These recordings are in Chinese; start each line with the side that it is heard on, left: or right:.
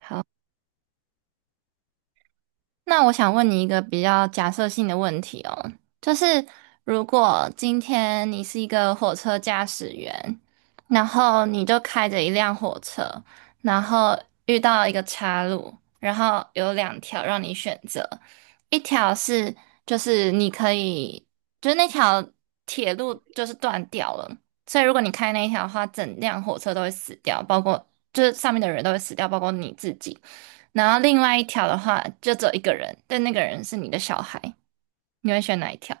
right: 好，那我想问你一个比较假设性的问题哦，就是如果今天你是一个火车驾驶员，然后你就开着一辆火车，然后遇到一个岔路，然后有两条让你选择，一条是就是你可以，就是那条铁路就是断掉了，所以如果你开那一条的话，整辆火车都会死掉，包括就是上面的人都会死掉，包括你自己。然后另外一条的话，就只有一个人，但那个人是你的小孩，你会选哪一条？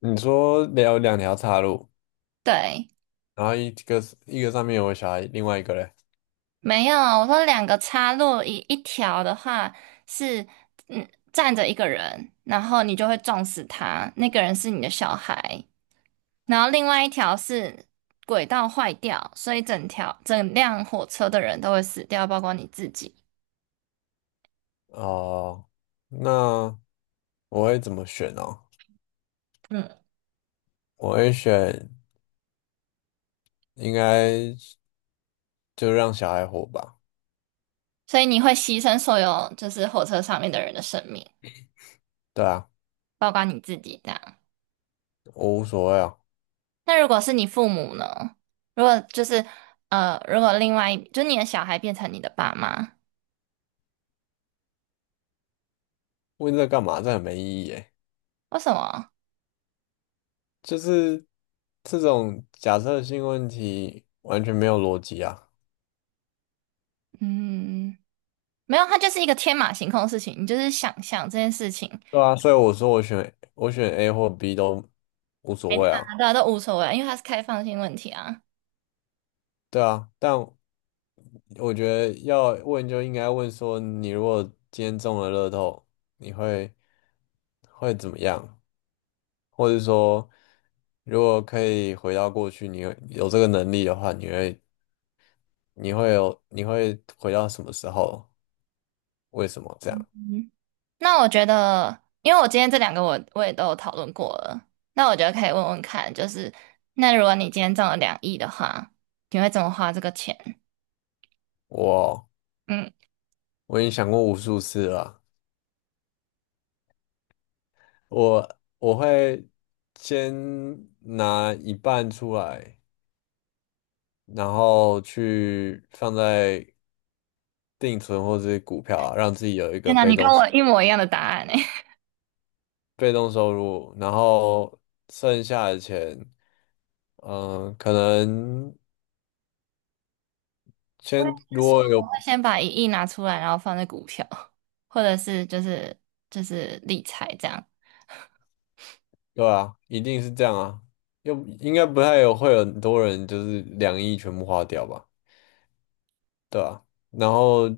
left: 你说有两条岔路，
right: 对，
left: 然后一个是一个上面有我小孩，另外一个嘞，
right: 没有，我说两个插入一条的话是，站着一个人，然后你就会撞死他，那个人是你的小孩，然后另外一条是轨道坏掉，所以整辆火车的人都会死掉，包括你自己，
left: 哦，那我会怎么选呢？
right: 嗯，
left: 我会选，应该就让小孩活吧。
right: 所以你会牺牲所有就是火车上面的人的生命，
left: 对啊，
right: 包括你自己这样。
left: 我无所谓啊。
right: 那如果是你父母呢？如果就是如果另外一就你的小孩变成你的爸妈，
left: 问这干嘛？这很没意义诶。
right: 为什么？
left: 就是这种假设性问题完全没有逻辑啊。
right: 嗯，没有，它就是一个天马行空的事情，你就是想象这件事情，
left: 对啊，所以我说我选 A 或 B 都无所
right: 没
left: 谓啊。
right: 他的都无所谓啊，因为它是开放性问题啊。
left: 对啊，但我觉得要问就应该问说，你如果今天中了乐透，你会怎么样？或者说，如果可以回到过去，你有这个能力的话，你会回到什么时候？为什么这样？
right: 那我觉得，因为我今天这两个我也都有讨论过了，那我觉得可以问问看，就是那如果你今天中了两亿的话，你会怎么花这个钱？
left: 我
right: 嗯，
left: 我已经想过无数次了啊，我会先拿一半出来。然后去放在定存或者是股票啊，让自己有一
right: 天
left: 个
right: 哪，
left: 被
right: 你跟
left: 动。
right: 我一模一样的答案呢
left: 被动收入，然后剩下的钱，嗯、可能
right: 我也
left: 先如
right: 是说，
left: 果
right: 我
left: 有，
right: 会先把一亿拿出来，然后放在股票，或者是就是理财这样。
left: 对啊，一定是这样啊，又应该不太有会有很多人就是两亿全部花掉吧，对啊，然后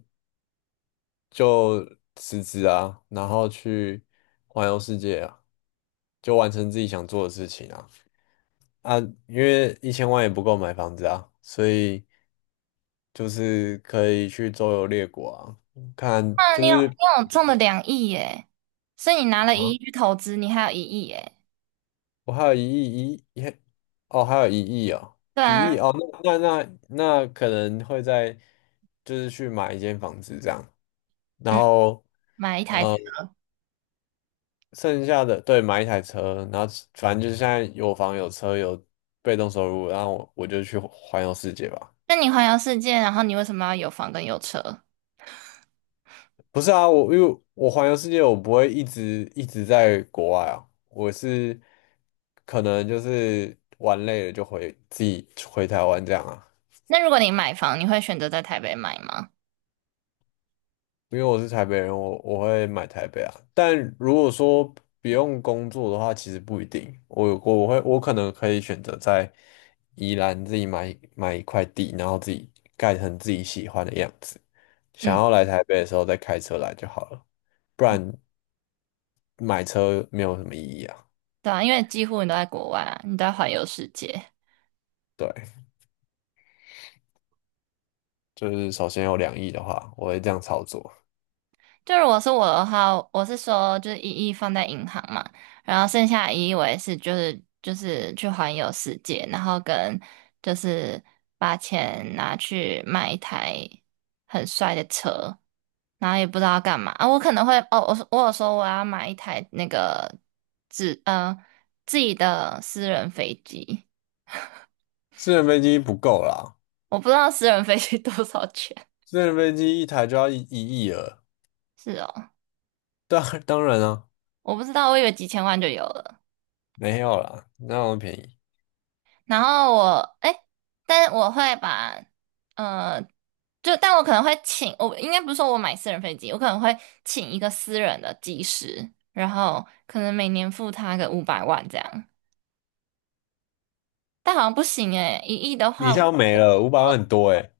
left: 就辞职啊，然后去环游世界啊，就完成自己想做的事情啊，啊，因为一千万也不够买房子啊，所以就是可以去周游列国啊，看
right: 那
left: 就
right: 你有
left: 是。
right: 你有中了两亿耶，所以你拿了一亿去投资，你还有一亿耶。
left: 我还有一亿，哦，还有一亿哦，
right: 对
left: 一亿
right: 啊，
left: 哦，那可能会在就是去买一间房子这样，然
right: 嗯，
left: 后
right: 买一台车。
left: 呃，剩下的对买一台车，然后反正就是现在有房有车有被动收入，然后我就去环游世界吧。
right: 那你环游世界，然后你为什么要有房跟有车？
left: 不是啊，我因为我环游世界，我不会一直在国外啊，我是可能就是玩累了就回自己回台湾这样啊。
right: 那如果你买房，你会选择在台北买吗？
left: 因为我是台北人，我会买台北啊。但如果说不用工作的话，其实不一定。我可能可以选择在宜兰自己买一块地，然后自己盖成自己喜欢的样子。想
right: 嗯，
left: 要来台北的时候再开车来就好了，不然买车没有什么意义啊。
right: 对啊，因为几乎你都在国外啊，你都在环游世界。
left: 对，就是首先有两亿的话，我会这样操作。
right: 就如果是我的话，我是说就是一亿放在银行嘛，然后剩下的一亿我也是就是去环游世界，然后跟就是把钱拿去买一台很帅的车，然后也不知道要干嘛啊。我可能会哦，我说我有说我要买一台那个自呃自己的私人飞机，
left: 私人飞机不够啦，
right: 我不知道私人飞机多少钱，
left: 私人飞机一台就要一亿了。
right: 是哦，
left: 当然啊，
right: 我不知道，我以为几千万就有了。
left: 没有啦，那么便宜？
right: 然后我，哎，但我会把，呃，就但我可能会请，我应该不是说我买私人飞机，我可能会请一个私人的机师，然后可能每年付他个500万这样，但好像不行诶，一亿的
left: 你一
right: 话，
left: 下就没了，五百万很多哎，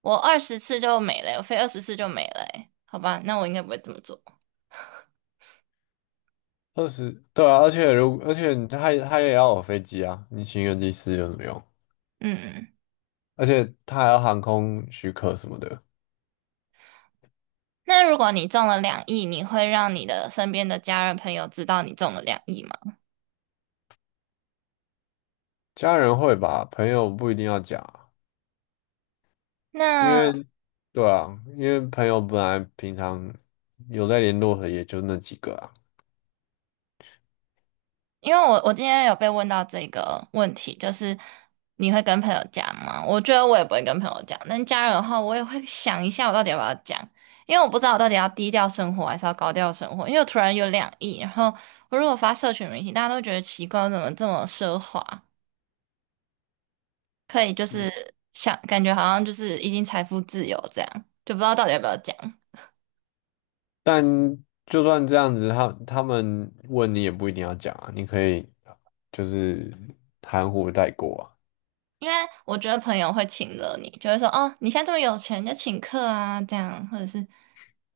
right: 我二十次就没了，我飞二十次就没了诶，好吧，那我应该不会这么做。
left: 二十，对啊，而且他也要有飞机啊，你请一个机师有什么用？
right: 嗯，
left: 而且他还要航空许可什么的，
right: 那如果你中了两亿，你会让你的身边的家人朋友知道你中了两亿吗？
left: 家人会吧，朋友不一定要讲啊，因
right: 那
left: 为对啊，因为朋友本来平常有在联络的也就那几个啊，
right: 因为我今天有被问到这个问题，就是你会跟朋友讲吗？我觉得我也不会跟朋友讲，但家人的话，我也会想一下我到底要不要讲，因为我不知道我到底要低调生活还是要高调生活，因为我突然有两亿，然后我如果发社群媒体，大家都觉得奇怪，我怎么这么奢华，可以就
left: 嗯，
right: 是想感觉好像就是已经财富自由这样，就不知道到底要不要讲。
left: 但就算这样子，他们问你也不一定要讲啊，你可以就是含糊带过啊。
right: 因为我觉得朋友会请了你，就会说哦，你现在这么有钱，就请客啊，这样或者是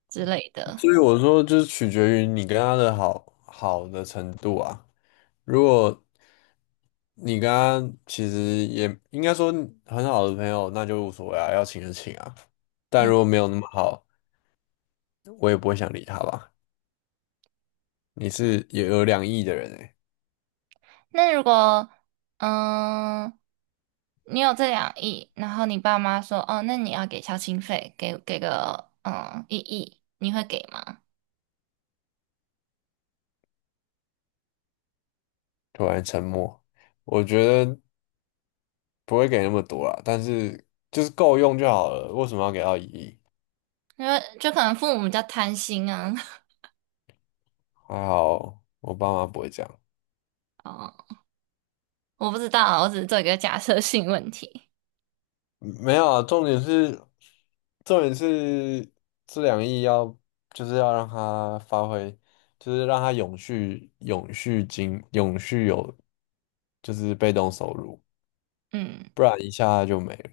right: 之类的。
left: 所以我说，就是取决于你跟他的好的程度啊。如果你跟他其实也应该说很好的朋友，那就无所谓啊，要请就请啊。但
right: 嗯。
left: 如果没有那么好，我也不会想理他吧。你是也有两亿的人诶，
right: 那如果，嗯，你有这两亿，然后你爸妈说，哦，那你要给孝亲费，给个，嗯，一亿，你会给吗？
left: 突然沉默，我觉得不会给那么多啦，但是就是够用就好了，为什么要给到一亿？
right: 因为就可能父母比较贪心啊。
left: 还好我爸妈不会这样。
right: 哦，我不知道啊，我只是做一个假设性问题。
left: 没有啊，重点是这两亿要就是要让它发挥，就是让它永续有就是被动收入，
right: 嗯，
left: 不然一下就没了。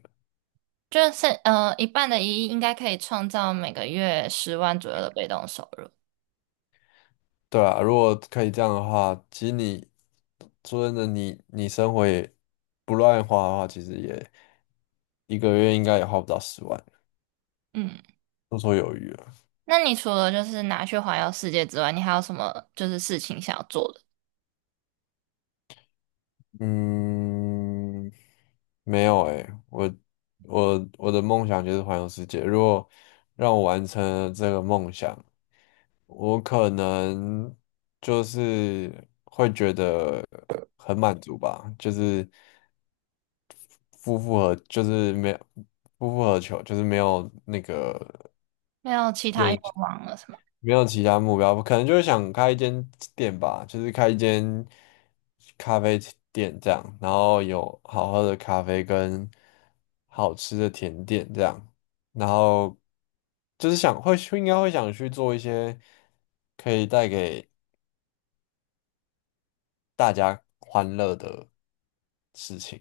right: 就是0.5亿应该可以创造每个月10万左右的被动收入。
left: 对啊，如果可以这样的话，其实你说真的你，你生活也不乱花的话，其实也一个月应该也花不到十万，
right: 嗯，
left: 绰绰有余了。
right: 那你除了就是拿去环游世界之外，你还有什么就是事情想要做的？
left: 嗯，没有诶，我我的梦想就是环游世界。如果让我完成了这个梦想，我可能就是会觉得很满足吧，就是夫复何，就是没有夫复何求，就是没有那个
right: 没有其他愿望了？是吗？
left: 没有其他目标，可能就是想开一间店吧，就是开一间咖啡店这样，然后有好喝的咖啡跟好吃的甜点这样，然后就是想会应该会想去做一些可以带给大家欢乐的事情。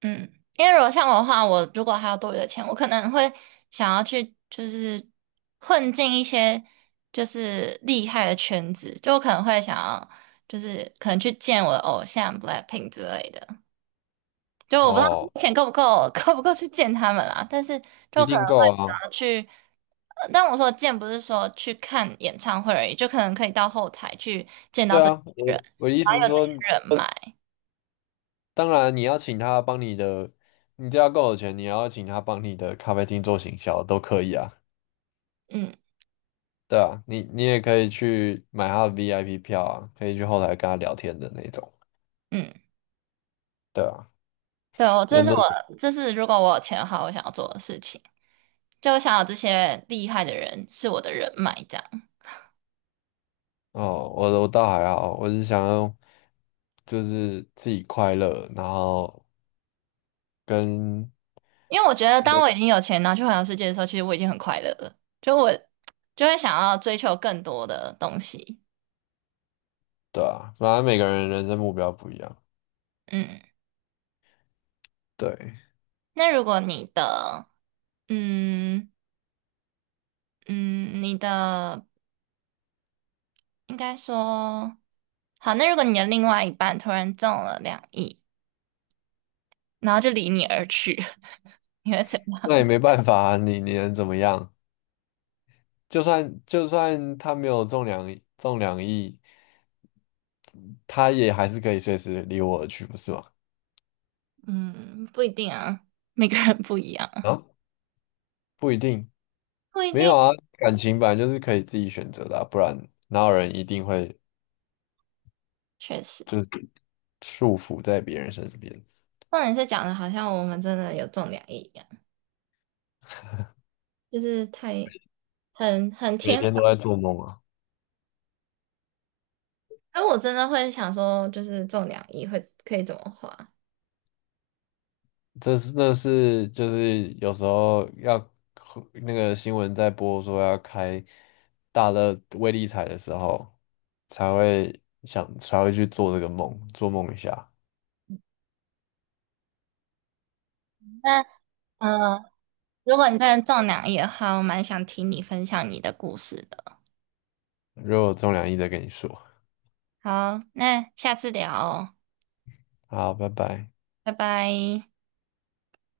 right: 嗯，因为如果像我的话，我如果还有多余的钱，我可能会想要去就是混进一些就是厉害的圈子，就我可能会想要就是可能去见我的偶像 BLACKPINK 之类的。就我不知
left: 哦，
right: 道钱够不够，够不够去见他们啦，但是
left: 一
right: 就可
left: 定
right: 能会
left: 够啊，
right: 想要去。但我说的见不是说去看演唱会而已，就可能可以到后台去见到
left: 对
right: 这些
left: 啊，我
right: 人，
left: 我的意
right: 然
left: 思
right: 后
left: 是
right: 有这
left: 说，
right: 些人脉。
left: 当然你要请他帮你的，你只要够有钱，你要请他帮你的咖啡厅做行销都可以啊。
right: 嗯
left: 对啊，你也可以去买他的 VIP 票啊，可以去后台跟他聊天的那种。
right: 嗯。
left: 对啊，
right: 对，我
left: 因
right: 这
left: 为
right: 是
left: 都
right: 我，这是如果我有钱的话，我想要做的事情。就我想要这些厉害的人是我的人脉，这样。
left: 哦，我倒还好，我是想要就是自己快乐，然后跟
right: 因为我觉得，当我已经有钱然后去环游世界的时候，其实我已经很快乐了。就我就会想要追求更多的东西。
left: 对啊，反正每个人人生目标不一样，
right: 嗯，
left: 对，
right: 那如果你的，嗯嗯，你的应该说好，那如果你的另外一半突然中了两亿，然后就离你而去，你会怎样
left: 那也没办法啊，你能怎么样？就算他没有中两亿，他也还是可以随时离我而去，不是吗？
right: 嗯，不一定啊，每个人不一样，
left: 啊，不一定。
right: 不一
left: 没
right: 定，
left: 有啊，感情本来就是可以自己选择的啊，不然哪有人一定会
right: 确实。
left: 就是束缚在别人身边，
right: 那你是讲的好像我们真的有中两亿一样，就是太很很
left: 每
right: 天方。
left: 天都在做梦啊。
right: 那我真的会想说，就是中两亿会可以怎么花？
left: 那是就是有时候要那个新闻在播说要开大乐威力彩的时候，才会去做这个梦，做梦一下。
right: 那嗯、呃如果你真的中两亿的话，我蛮想听你分享你的故事的。
left: 如果有中两亿再跟你说，
right: 好，那下次聊哦
left: 好，拜拜。
right: 拜拜。